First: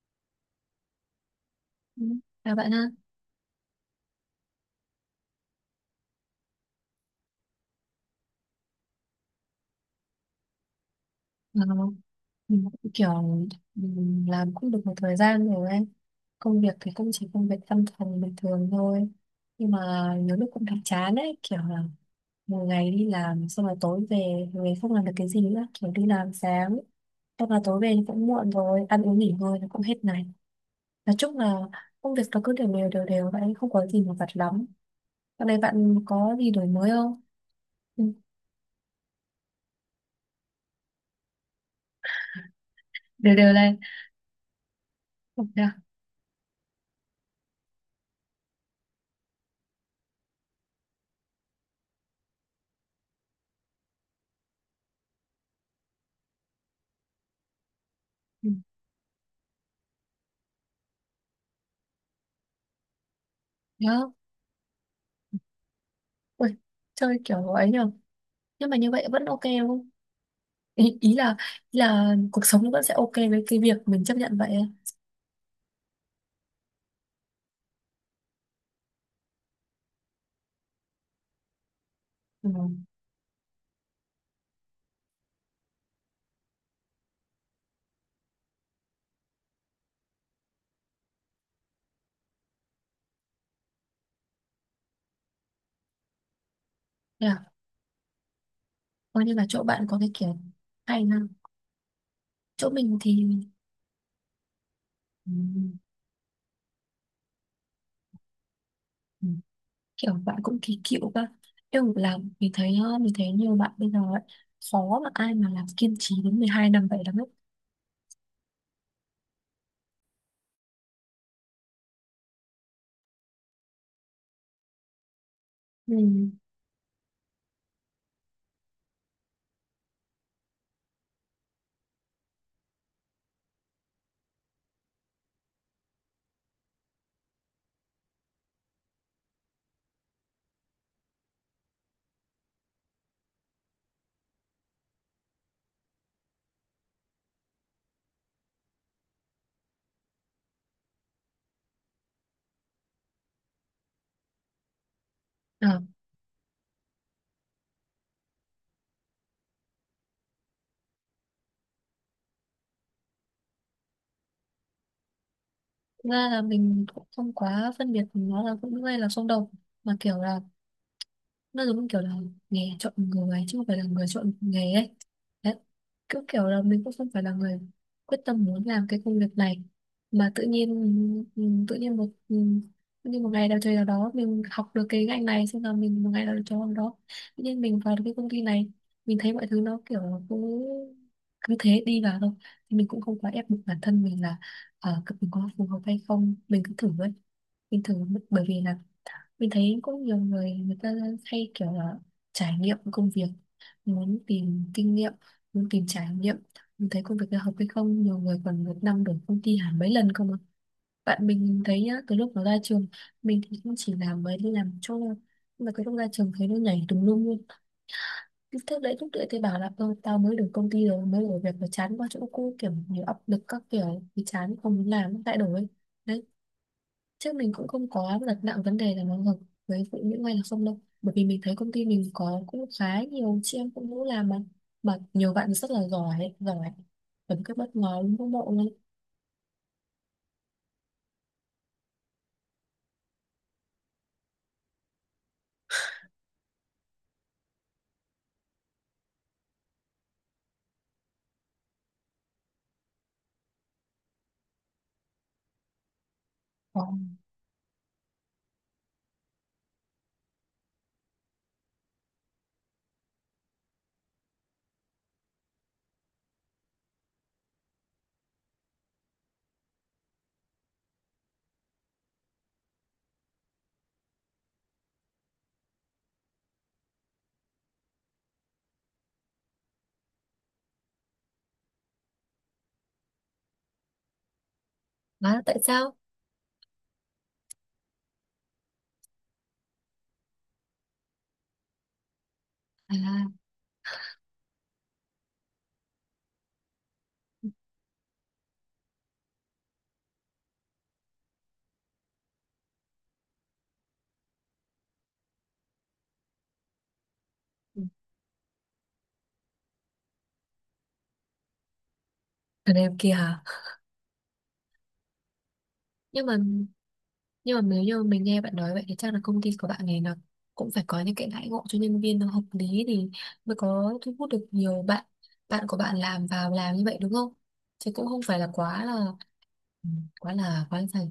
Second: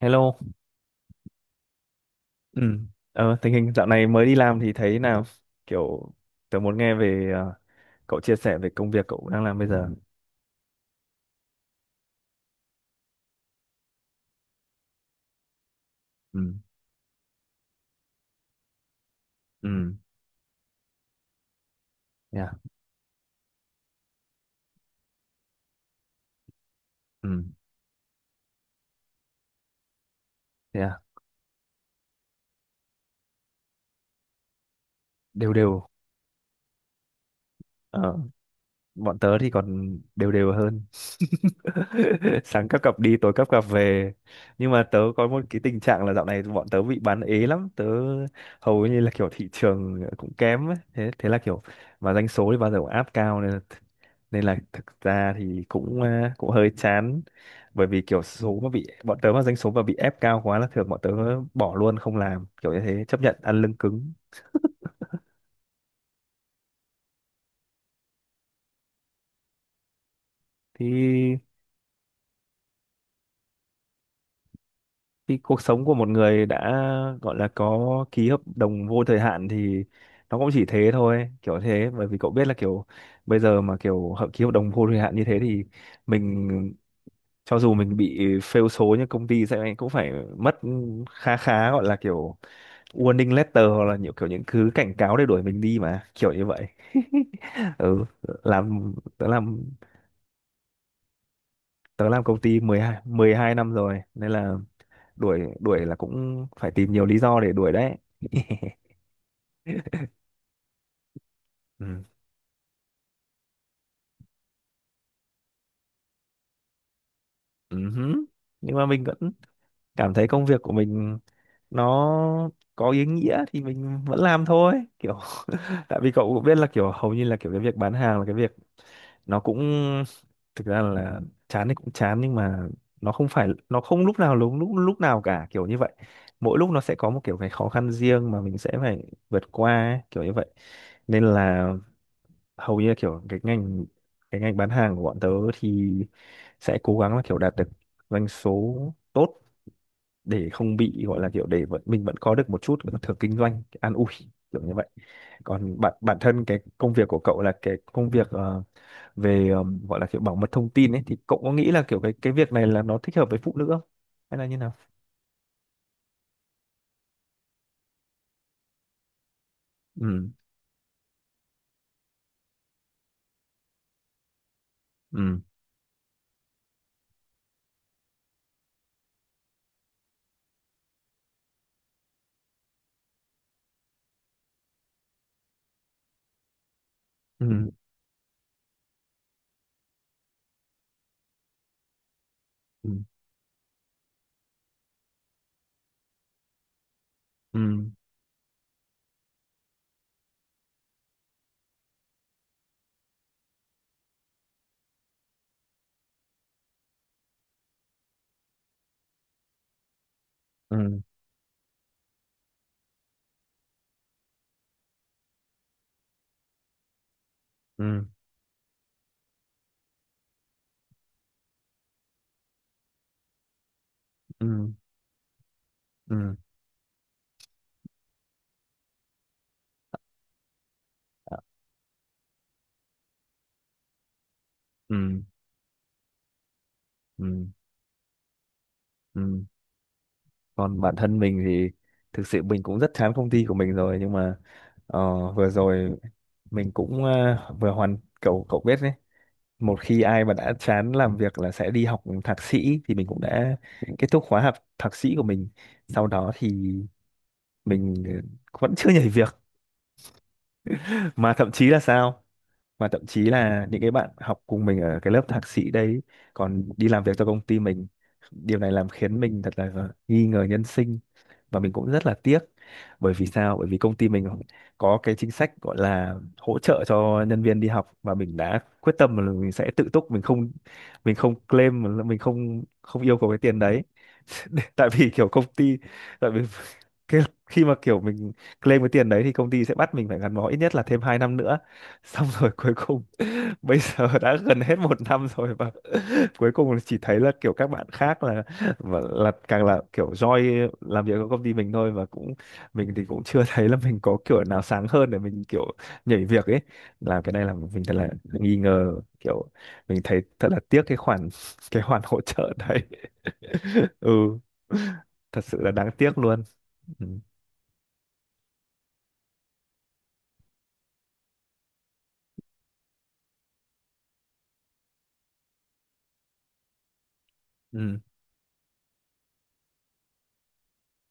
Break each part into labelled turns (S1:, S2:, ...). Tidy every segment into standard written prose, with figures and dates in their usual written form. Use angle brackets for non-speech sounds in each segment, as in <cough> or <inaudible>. S1: Hello.
S2: Ừ. À
S1: Ừ.
S2: bạn ha,
S1: Tình hình dạo này mới đi làm thì thấy nào, kiểu tớ muốn nghe về cậu chia sẻ về công việc cậu đang làm bây giờ.
S2: Ờ, mình cũng kiểu mình làm cũng được một thời gian rồi ấy.
S1: Ừ.
S2: Công việc thì cũng chỉ công việc văn phòng bình thường thôi. Nhưng mà
S1: Ừ.
S2: nhiều lúc cũng thấy chán ấy, kiểu là
S1: Yeah.
S2: một ngày đi làm xong là tối về, về không làm được cái gì nữa, kiểu đi làm sáng,
S1: Ừ.
S2: xong là tối về thì cũng muộn rồi, ăn uống nghỉ ngơi nó cũng hết ngày.
S1: Yeah.
S2: Nói chung là công việc nó cứ đều đều vậy, không có gì mà vặt lắm. Sau
S1: Đều
S2: này
S1: đều.
S2: bạn có gì đổi mới không? Ừ,
S1: Ờ. Bọn tớ thì còn đều đều hơn <laughs> sáng các cặp đi tối
S2: đều
S1: các
S2: đều
S1: cặp
S2: này.
S1: về, nhưng mà tớ có
S2: Ừ.
S1: một cái
S2: Đó.
S1: tình trạng là dạo này bọn tớ bị bán ế lắm tớ, hầu như là kiểu thị trường cũng kém ấy. Thế thế là kiểu mà doanh số thì bao giờ cũng áp cao nên là thực ra thì cũng à, cũng hơi chán, bởi vì kiểu
S2: Ừ.
S1: số mà bị bọn tớ mà doanh số mà bị ép cao quá là thường bọn tớ bỏ luôn không làm kiểu như thế, chấp nhận ăn lưng cứng.
S2: Đó. Ui, chơi kiểu ấy nhờ, nhưng mà như vậy vẫn ok đúng không, ý, ý là
S1: Thì
S2: ý là cuộc sống nó vẫn sẽ ok với cái việc mình chấp nhận vậy ấy.
S1: cái cuộc sống của một người đã gọi là có ký hợp đồng vô thời hạn thì nó cũng chỉ thế thôi kiểu thế, bởi vì cậu biết
S2: Ừ.
S1: là kiểu bây giờ mà kiểu ký hợp đồng vô thời hạn như thế thì mình, cho dù mình bị fail số như công ty sẽ cũng phải mất khá khá gọi là kiểu warning letter hoặc là nhiều kiểu những thứ cảnh cáo để đuổi mình đi mà kiểu như vậy.
S2: Yeah.
S1: <laughs> Ừ, làm
S2: Coi
S1: tớ
S2: như là chỗ
S1: làm
S2: bạn có cái kiểu hay ha,
S1: tớ làm công ty
S2: chỗ
S1: mười
S2: mình
S1: hai
S2: thì
S1: mười hai năm rồi nên là
S2: ừ,
S1: đuổi đuổi là cũng phải tìm nhiều lý do để đuổi đấy. <laughs>
S2: ừ, kiểu bạn cũng kỳ cựu cơ, nhưng mà
S1: Ừ.
S2: làm mình thấy mình thấy nhiều bạn bây giờ ấy, khó mà ai mà làm kiên trì đến 12 năm vậy lắm ấy.
S1: Ừ hứ. Nhưng mà mình vẫn cảm thấy công việc của mình nó có ý nghĩa thì mình vẫn làm thôi kiểu. <laughs>
S2: Ừ.
S1: Tại vì cậu cũng biết là kiểu hầu như là kiểu cái việc bán hàng là cái việc nó cũng thực ra là chán thì cũng chán, nhưng mà nó không phải nó không lúc nào cả kiểu như vậy, mỗi lúc nó sẽ có một kiểu cái khó khăn riêng mà mình sẽ phải vượt qua ấy, kiểu như vậy. Nên là hầu như là kiểu cái ngành bán hàng của bọn tớ thì sẽ cố gắng là kiểu đạt được doanh số tốt để không bị gọi là kiểu để vẫn, mình vẫn có được một chút cái thưởng kinh doanh cái an ủi kiểu như vậy. Còn
S2: À,
S1: bản bản thân cái công việc của cậu là cái công việc về gọi là kiểu bảo mật thông tin ấy, thì cậu có nghĩ là kiểu cái việc này là nó thích hợp với phụ nữ không, hay là như nào?
S2: ra là mình cũng không quá phân biệt nó là cũng như là xung đột, mà kiểu
S1: Ừ.
S2: là nó giống kiểu là nghề chọn người chứ không phải là người chọn nghề ấy.
S1: Ừ.
S2: Đấy, cứ kiểu là mình cũng không phải là người quyết tâm muốn làm cái công việc này, mà tự nhiên ừ, tự nhiên một ừ, tự nhiên một ngày nào trời nào đó mình học được cái ngành này xong là mình một ngày nào trời nào đó
S1: Ừ.
S2: tự nhiên mình vào được cái công ty này. Mình thấy mọi thứ nó kiểu cứ cứ thế đi vào thôi, thì
S1: Ừ.
S2: mình cũng không quá ép buộc bản thân mình là mình có phù hợp hay không, mình cứ thử ấy,
S1: Ừ.
S2: mình thử. Bởi vì là mình thấy cũng nhiều người người ta hay kiểu là trải nghiệm công việc, muốn tìm kinh nghiệm, muốn tìm trải nghiệm. Mình thấy công việc là hợp hay không, nhiều người còn một năm đổi công ty hẳn mấy lần không ạ.
S1: Ừ.
S2: Bạn mình thấy nhá, từ lúc nó ra trường, mình thì cũng chỉ làm mới đi làm chỗ thôi. Nhưng mà cái lúc ra trường thấy nó nhảy tùm lum luôn.
S1: Ừ.
S2: Cứ thế đấy, lúc đấy thì bảo là "Ơ, tao mới được công ty rồi mới đổi việc và chán quá chỗ cũ kiểu nhiều áp lực các kiểu thì
S1: Ừ.
S2: chán
S1: Ừ.
S2: không muốn làm lại đổi." Đấy.
S1: Ừ.
S2: Chứ mình cũng không có đặt nặng vấn đề là nó hợp với phụ nữ hay là không đâu. Bởi vì mình thấy công ty mình có cũng khá nhiều chị em phụ nữ làm mà. Mà nhiều bạn rất là giỏi, giỏi.
S1: Ừ.
S2: Tấm cái bất ngờ luôn các bộ luôn.
S1: Ừ. Còn bản thân mình thì thực sự mình cũng rất chán công ty của mình rồi, nhưng mà ờ, vừa rồi mình cũng vừa hoàn, cậu cậu biết đấy, một khi ai mà đã chán làm việc là sẽ đi học thạc sĩ, thì mình cũng đã kết thúc khóa học thạc sĩ của mình. Sau đó thì
S2: Ồ.
S1: mình vẫn chưa nhảy việc, mà thậm chí là sao, mà thậm chí là những cái bạn học cùng mình ở cái lớp thạc sĩ đấy còn đi làm việc cho công ty mình. Điều này làm khiến mình thật là nghi ngờ nhân sinh, và mình cũng rất là tiếc. Bởi vì sao, bởi vì công ty mình có cái chính sách gọi là hỗ trợ cho nhân viên đi học, và mình đã quyết tâm là mình sẽ tự túc, mình không, mình không claim, mình không không yêu cầu cái tiền đấy. <laughs> Tại vì kiểu
S2: Đó,
S1: công
S2: tại
S1: ty,
S2: sao?
S1: tại vì <laughs> cái, khi mà kiểu mình claim cái tiền đấy thì công ty sẽ bắt mình phải gắn bó ít nhất là thêm 2 năm nữa, <laughs> xong rồi cuối cùng
S2: À,
S1: <laughs> bây giờ đã gần hết một năm rồi, và <laughs> cuối cùng là chỉ thấy là kiểu các bạn khác là và là càng là kiểu joy làm việc ở công ty mình thôi. Và cũng mình thì cũng chưa <laughs> thấy là mình có kiểu nào sáng hơn để mình kiểu nhảy việc ấy. Làm cái này là mình thật là nghi ngờ kiểu, mình thấy thật là tiếc cái khoản <laughs> cái khoản hỗ trợ
S2: ở
S1: đấy.
S2: đây kia hả?
S1: <laughs> Ừ, thật sự là đáng tiếc
S2: Nhưng mà
S1: luôn. Ừ.
S2: nhưng mà nếu như mình nghe bạn nói vậy thì chắc là công ty của bạn này là cũng phải có những cái đãi ngộ cho nhân viên nó hợp lý, thì mới có thu hút được nhiều bạn, bạn của bạn làm vào làm như vậy đúng không? Chứ
S1: Ừ.
S2: cũng không phải là quá là ừ, quá là dày,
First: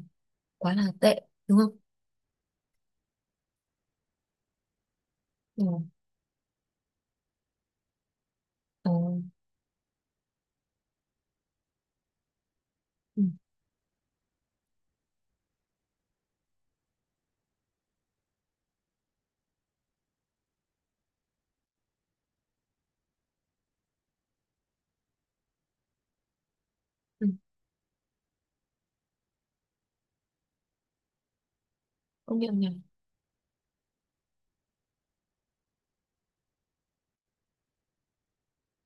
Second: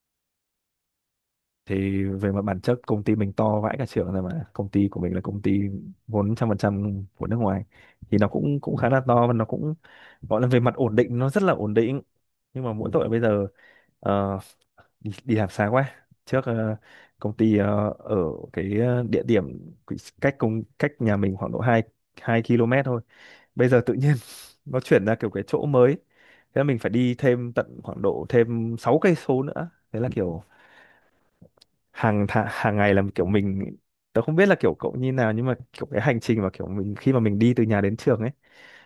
S2: quá là tệ đúng không.
S1: Thì về mặt bản chất công ty mình to vãi cả trưởng rồi mà, công ty của mình là công ty
S2: Ừ.
S1: vốn 100% của nước ngoài, thì nó cũng cũng khá
S2: Ừ.
S1: là to và nó cũng gọi là về mặt ổn định nó rất là ổn định. Nhưng mà mỗi tội bây
S2: Ừ.
S1: giờ ờ, đi làm xa quá, trước công ty ở địa điểm cách cách nhà mình khoảng độ hai 2 km thôi, bây giờ tự nhiên <laughs> nó chuyển ra kiểu cái chỗ mới, thế là mình phải đi
S2: Ừ.
S1: thêm tận khoảng độ thêm 6 cây số nữa, thế là kiểu
S2: Công nhận nhỉ.
S1: hàng ngày là kiểu mình, tớ không biết là kiểu cậu như nào nhưng mà kiểu cái hành trình mà kiểu mình khi mà mình đi từ nhà đến trường ấy,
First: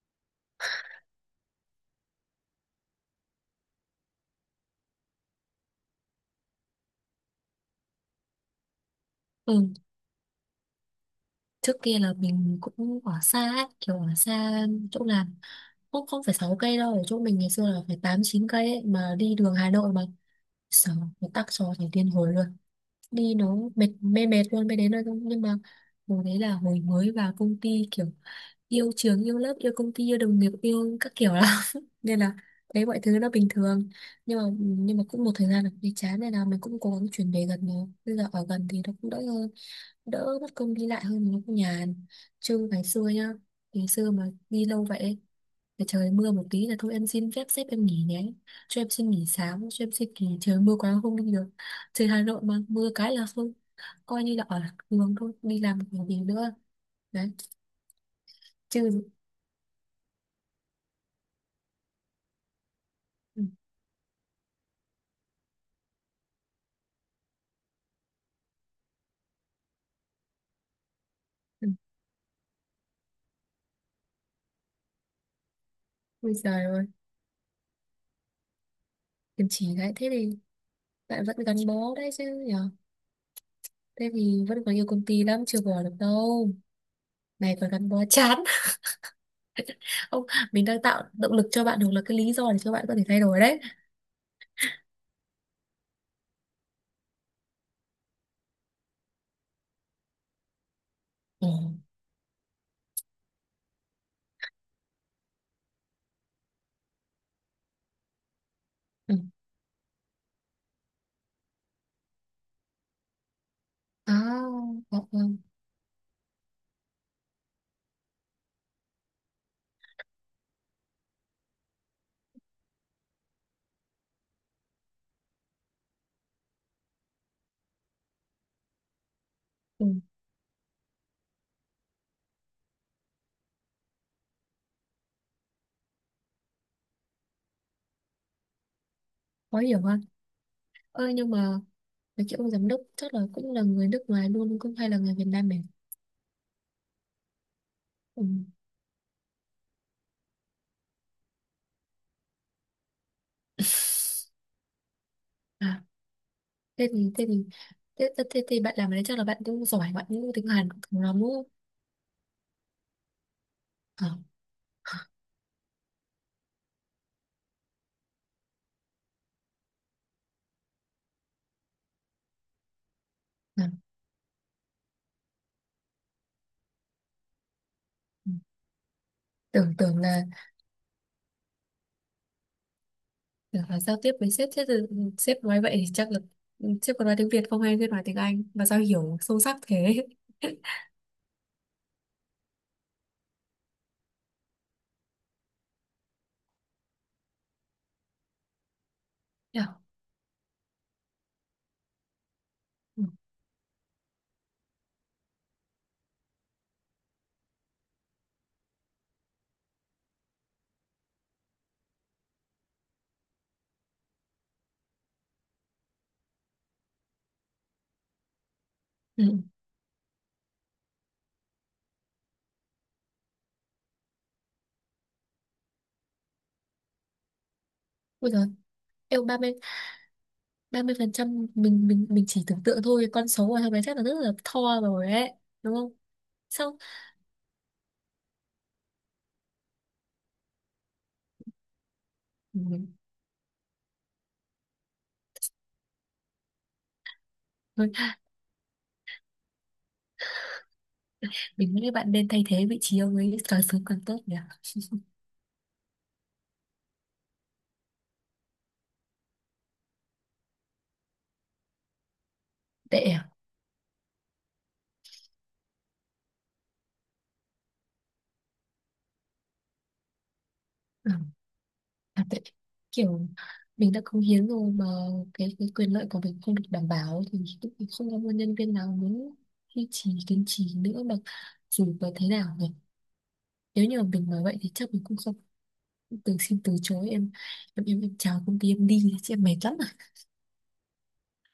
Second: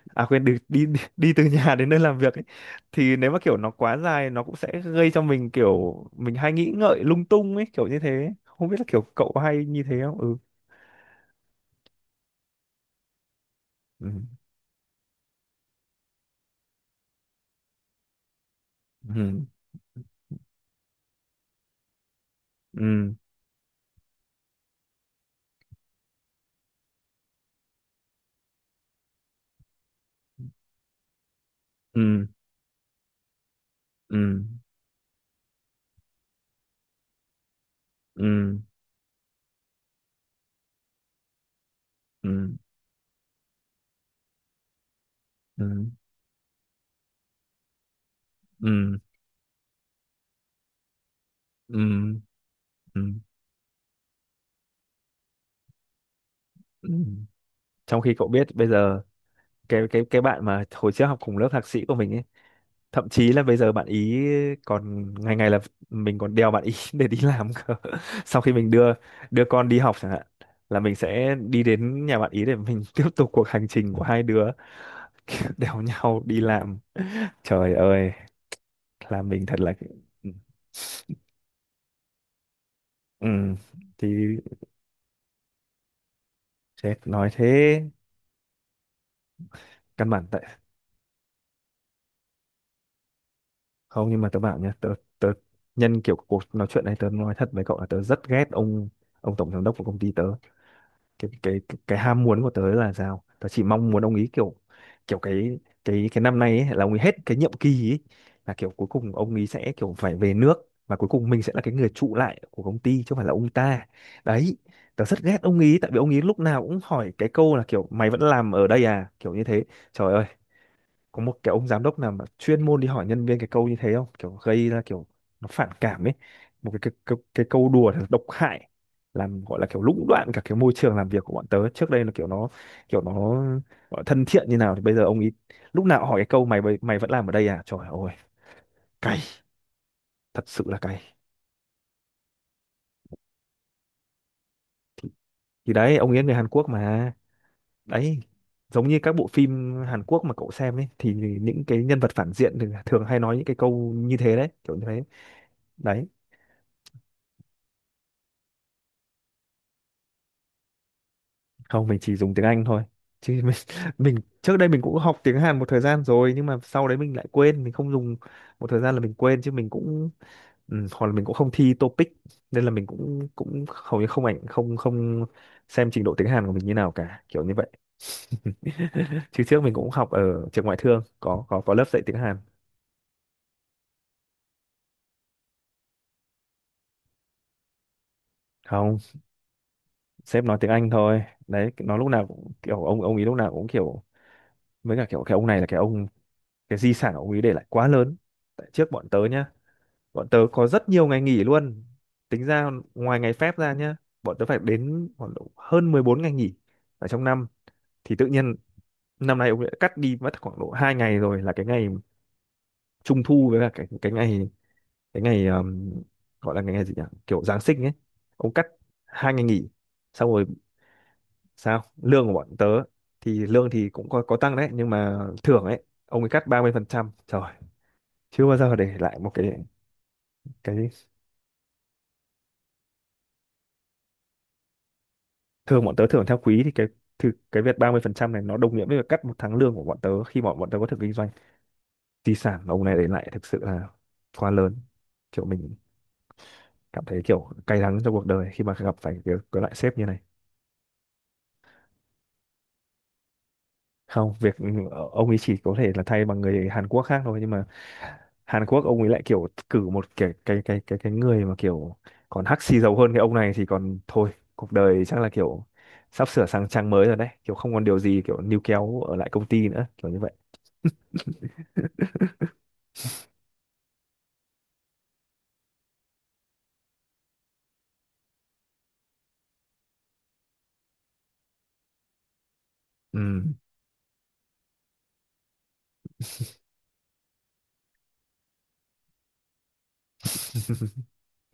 S1: à quên, đi đi đi <laughs> từ nhà đến nơi làm việc ấy, thì nếu mà kiểu nó quá dài nó cũng sẽ gây cho mình kiểu mình hay nghĩ ngợi lung tung ấy kiểu như thế, không biết là kiểu cậu có hay
S2: Ừ.
S1: như thế không. Ừ.
S2: Trước kia là mình cũng ở xa ấy, kiểu ở
S1: Ừ.
S2: xa chỗ làm, cũng không phải 6 cây đâu, ở chỗ mình ngày xưa là phải 8 9 cây ấy, mà đi đường Hà Nội mà sợ nó tắc cho thành điên hồi luôn.
S1: Ừ.
S2: Đi nó mệt mê mệt luôn mới đến nơi thôi, nhưng mà hồi đấy là hồi mới vào công ty, kiểu yêu trường yêu lớp yêu công ty yêu đồng nghiệp yêu các kiểu lắm, nên
S1: Ừ.
S2: là đấy mọi thứ nó bình thường.
S1: Ừ.
S2: Nhưng mà cũng một thời gian là cũng thấy chán, nên là mình cũng cố gắng chuyển về gần rồi, bây giờ ở
S1: Ừ.
S2: gần thì nó cũng đỡ hơn, đỡ mất công đi lại hơn nó cũng nhàn.
S1: Ừ.
S2: Chứ ngày xưa nhá, ngày xưa mà đi lâu vậy,
S1: Ừ.
S2: để trời mưa một tí là thôi em xin phép sếp em nghỉ nhé, cho em
S1: Ừ.
S2: xin nghỉ sáng, cho em xin nghỉ, trời mưa quá không đi được.
S1: Ừ. Ừ.
S2: Trời
S1: Ừ.
S2: Hà Nội mà mưa cái là thôi, coi như là ở đường thôi, đi làm còn gì nữa.
S1: Ừ.
S2: Đấy
S1: Trong khi cậu biết bây giờ
S2: chứ.
S1: cái bạn mà hồi trước học cùng lớp thạc sĩ của mình ấy, thậm chí
S2: Ừ,
S1: là bây giờ bạn ý còn ngày ngày là mình còn đèo bạn ý <laughs> để đi làm cơ. Sau khi mình đưa, đưa con đi học chẳng hạn, là mình sẽ đi
S2: ừ.
S1: đến nhà bạn ý để mình <laughs> tiếp tục cuộc hành trình của hai đứa. <laughs> Kiểu đèo nhau
S2: Ôi
S1: đi
S2: trời
S1: làm,
S2: ơi,
S1: trời ơi là mình
S2: kiềm
S1: thật là.
S2: chỉ đấy, thế thì bạn vẫn gắn bó đấy chứ nhở.
S1: Ừ.
S2: Thế
S1: Thì
S2: thì vẫn còn nhiều công ty lắm, chưa bỏ được đâu,
S1: chết nói
S2: này còn
S1: thế,
S2: gắn bó chán.
S1: căn
S2: <laughs> Ông,
S1: bản tại,
S2: mình đang tạo động lực cho bạn hoặc là cái lý do để cho bạn có thể thay đổi đấy.
S1: không nhưng mà tớ bảo nhá, tớ tớ nhân kiểu cuộc nói chuyện này tớ nói thật với cậu là tớ rất ghét ông tổng giám đốc của công ty tớ. cái
S2: Ừ.
S1: cái cái ham muốn của tớ là sao, tớ chỉ mong muốn ông ý kiểu, kiểu cái năm nay ấy, là ông ấy hết cái nhiệm kỳ ấy, là kiểu cuối
S2: Ừ.
S1: cùng ông ý sẽ kiểu phải về nước, và cuối cùng mình sẽ là cái người trụ lại của công ty chứ không phải là ông ta.
S2: À,
S1: Đấy,
S2: dạ
S1: tớ rất
S2: vâng.
S1: ghét ông ý tại vì ông ý lúc nào cũng hỏi cái câu là kiểu mày vẫn làm ở đây à, kiểu như thế. Trời ơi, có một cái ông giám đốc nào mà chuyên môn đi hỏi nhân viên cái câu như thế không, kiểu gây ra kiểu nó phản cảm ấy. Một cái câu đùa thật độc hại, làm gọi là kiểu
S2: Ừ.
S1: lũng đoạn cả cái môi trường làm việc của bọn tớ. Trước đây là kiểu nó, kiểu nó gọi là thân thiện như nào, thì bây giờ ông ý lúc nào hỏi cái câu mày vẫn làm ở đây à. Trời ơi, cay,
S2: Khó hiểu hơn.
S1: thật sự là cay.
S2: Ơi nhưng mà cái kiểu ông giám đốc chắc là cũng là người nước ngoài luôn, cũng hay là người Việt Nam mình.
S1: Thì đấy, ông ấy người Hàn Quốc mà. Đấy,
S2: Ừ.
S1: giống như các bộ phim Hàn Quốc mà cậu xem ấy, thì những cái nhân vật phản diện thì thường hay nói những cái câu như thế đấy, kiểu như thế
S2: À.
S1: đấy.
S2: thế thì thế thì thế thì bạn làm ở đấy chắc là bạn cũng giỏi, bạn cũng tiếng Hàn cũng thường lắm đúng không.
S1: Không, mình chỉ dùng tiếng Anh thôi, chứ mình, <laughs>
S2: Ờ.
S1: mình trước đây mình cũng học tiếng Hàn một thời gian rồi, nhưng mà sau đấy mình lại quên, mình không dùng một thời gian là mình quên, chứ mình cũng ừ, hoặc là mình cũng không thi TOEIC nên là mình cũng cũng hầu như không, không xem trình độ tiếng Hàn của mình như nào cả, kiểu như vậy.
S2: Ừ.
S1: <laughs> Chứ trước mình
S2: Tưởng
S1: cũng
S2: tưởng
S1: học
S2: là
S1: ở trường ngoại thương có lớp dạy tiếng Hàn.
S2: Tưởng là giao tiếp với sếp, sếp thì- sếp nói vậy thì chắc là sếp còn nói tiếng Việt không, hay sếp nói tiếng Anh mà sao
S1: Không,
S2: hiểu sâu sắc thế.
S1: sếp nói
S2: <laughs>
S1: tiếng Anh thôi đấy, nó lúc nào cũng kiểu ông ấy lúc nào cũng kiểu. Với cả kiểu cái ông, cái di sản ông ấy để lại quá lớn. Tại trước bọn tớ nhá,
S2: Hiểu.
S1: bọn tớ có rất nhiều ngày nghỉ luôn, tính ra
S2: Ừ.
S1: ngoài ngày phép ra nhá, bọn tớ phải đến khoảng độ hơn 14 ngày nghỉ ở trong năm. Thì tự nhiên năm nay ông lại cắt đi mất khoảng độ 2 ngày, rồi là cái ngày trung thu với cả cái ngày, cái ngày gọi là cái ngày gì nhỉ, kiểu Giáng sinh ấy. Ông cắt
S2: Ừ.
S1: 2 ngày nghỉ. Xong rồi sao, lương của bọn tớ thì lương thì cũng có tăng đấy, nhưng mà thưởng ấy ông ấy cắt 30%. Trời,
S2: Ôi giời,
S1: chưa bao giờ để lại
S2: em
S1: một
S2: ba
S1: cái
S2: mươi ba
S1: cái
S2: mươi phần trăm mình mình mình chỉ tưởng tượng thôi, con số của thằng bé chắc là rất là to rồi ấy đúng
S1: thường
S2: không.
S1: bọn tớ thưởng theo quý,
S2: Sao.
S1: thì cái việc 30% này nó đồng nghĩa với việc cắt một tháng lương của bọn tớ khi bọn bọn tớ có thực kinh doanh. Di sản mà ông
S2: Ừ.
S1: này để lại thực sự là quá lớn, kiểu mình cảm thấy kiểu cay
S2: Thôi
S1: đắng trong cuộc đời khi mà gặp phải cái loại sếp như này.
S2: mình nghĩ bạn nên thay thế vị trí ông ấy càng sớm càng tốt
S1: Không
S2: nhỉ.
S1: việc ừ, ông ấy chỉ có thể là thay bằng người Hàn Quốc khác thôi, nhưng mà Hàn Quốc ông ấy lại kiểu cử một cái người mà kiểu còn hắc xì dầu
S2: Tệ
S1: hơn cái
S2: à?
S1: ông này thì còn thôi. Cuộc đời chắc là kiểu sắp sửa sang trang mới rồi đấy, kiểu không còn điều gì kiểu níu kéo ở lại công ty nữa, kiểu như vậy.
S2: Ừ. À, tại kiểu mình đã cống hiến rồi mà cái quyền lợi của mình không được đảm bảo thì cũng không có một nhân viên nào muốn duy trì kiên trì nữa mà, dù có thế nào nhỉ.
S1: Ừ.
S2: Nếu như mà mình nói vậy thì chắc mình cũng không từng xin từ chối, em chào công ty em đi chị, em mệt lắm à,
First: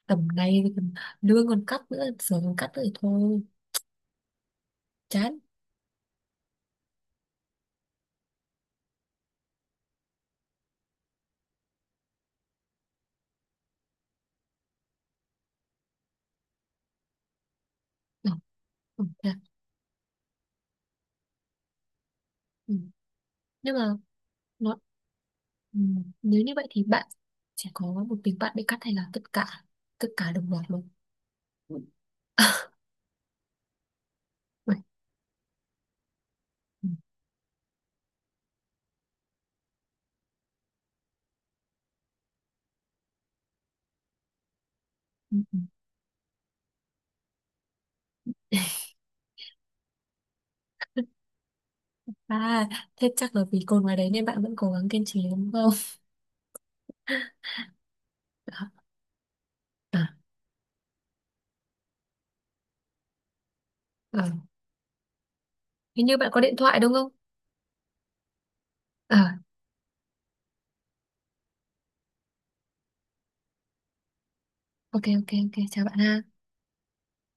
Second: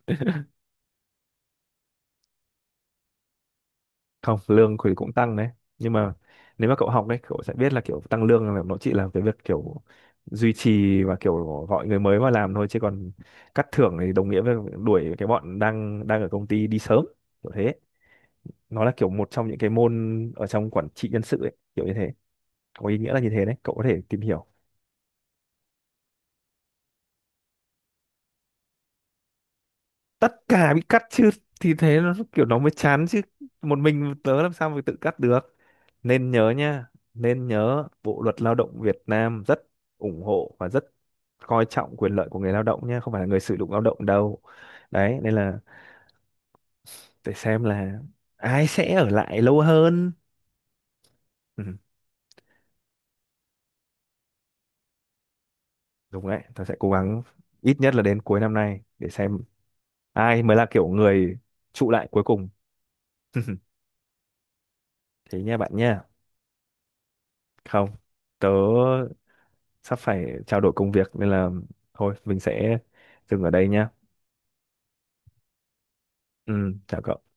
S2: tầm này thì còn lương còn cắt nữa, giờ còn cắt nữa thì thôi
S1: Không, lương thì cũng tăng
S2: chán.
S1: đấy. Nhưng mà nếu mà cậu học đấy, cậu sẽ biết là kiểu tăng lương là nó chỉ là cái việc kiểu duy trì và kiểu gọi người mới vào làm thôi, chứ còn cắt thưởng thì đồng nghĩa với đuổi cái bọn đang đang ở công ty đi sớm, kiểu thế.
S2: Ừ,
S1: Nó là
S2: ừ,
S1: kiểu một
S2: thế à?
S1: trong những cái môn ở trong quản trị nhân sự ấy, kiểu như thế.
S2: Ừ.
S1: Có ý nghĩa là như thế đấy, cậu
S2: Nhưng
S1: có
S2: mà
S1: thể tìm hiểu.
S2: nó ừ. Nếu như vậy thì bạn sẽ có một mình bạn bị cắt hay là tất cả
S1: Tất
S2: đồng loạt
S1: cả bị
S2: luôn.
S1: cắt chứ, thì thế nó kiểu nó mới
S2: <laughs>
S1: chán chứ, một mình tớ làm sao
S2: Vậy.
S1: mà tự cắt được. Nên nhớ nha,
S2: Ừ.
S1: nên nhớ Bộ luật lao động Việt Nam rất ủng hộ và rất coi trọng quyền lợi của người lao động nha, không phải là người sử dụng lao động đâu. Đấy, nên
S2: Ừ,
S1: là
S2: ừ.
S1: để xem là ai sẽ ở lại lâu hơn. Ừ,
S2: À, thế chắc là vì cồn ngoài đấy nên bạn vẫn cố gắng kiên trì đúng không?
S1: đúng đấy, tớ sẽ cố gắng ít nhất là đến cuối năm nay
S2: <laughs>
S1: để xem
S2: À, à,
S1: ai mới là kiểu người trụ lại cuối cùng. <laughs>
S2: à.
S1: Thế nha bạn nha.
S2: Hình như bạn có điện thoại đúng không?
S1: Không, tớ
S2: À,
S1: sắp phải trao đổi công việc nên là thôi mình sẽ dừng ở đây nhá.
S2: ok ok ok chào bạn ha.
S1: Ừ, chào cậu.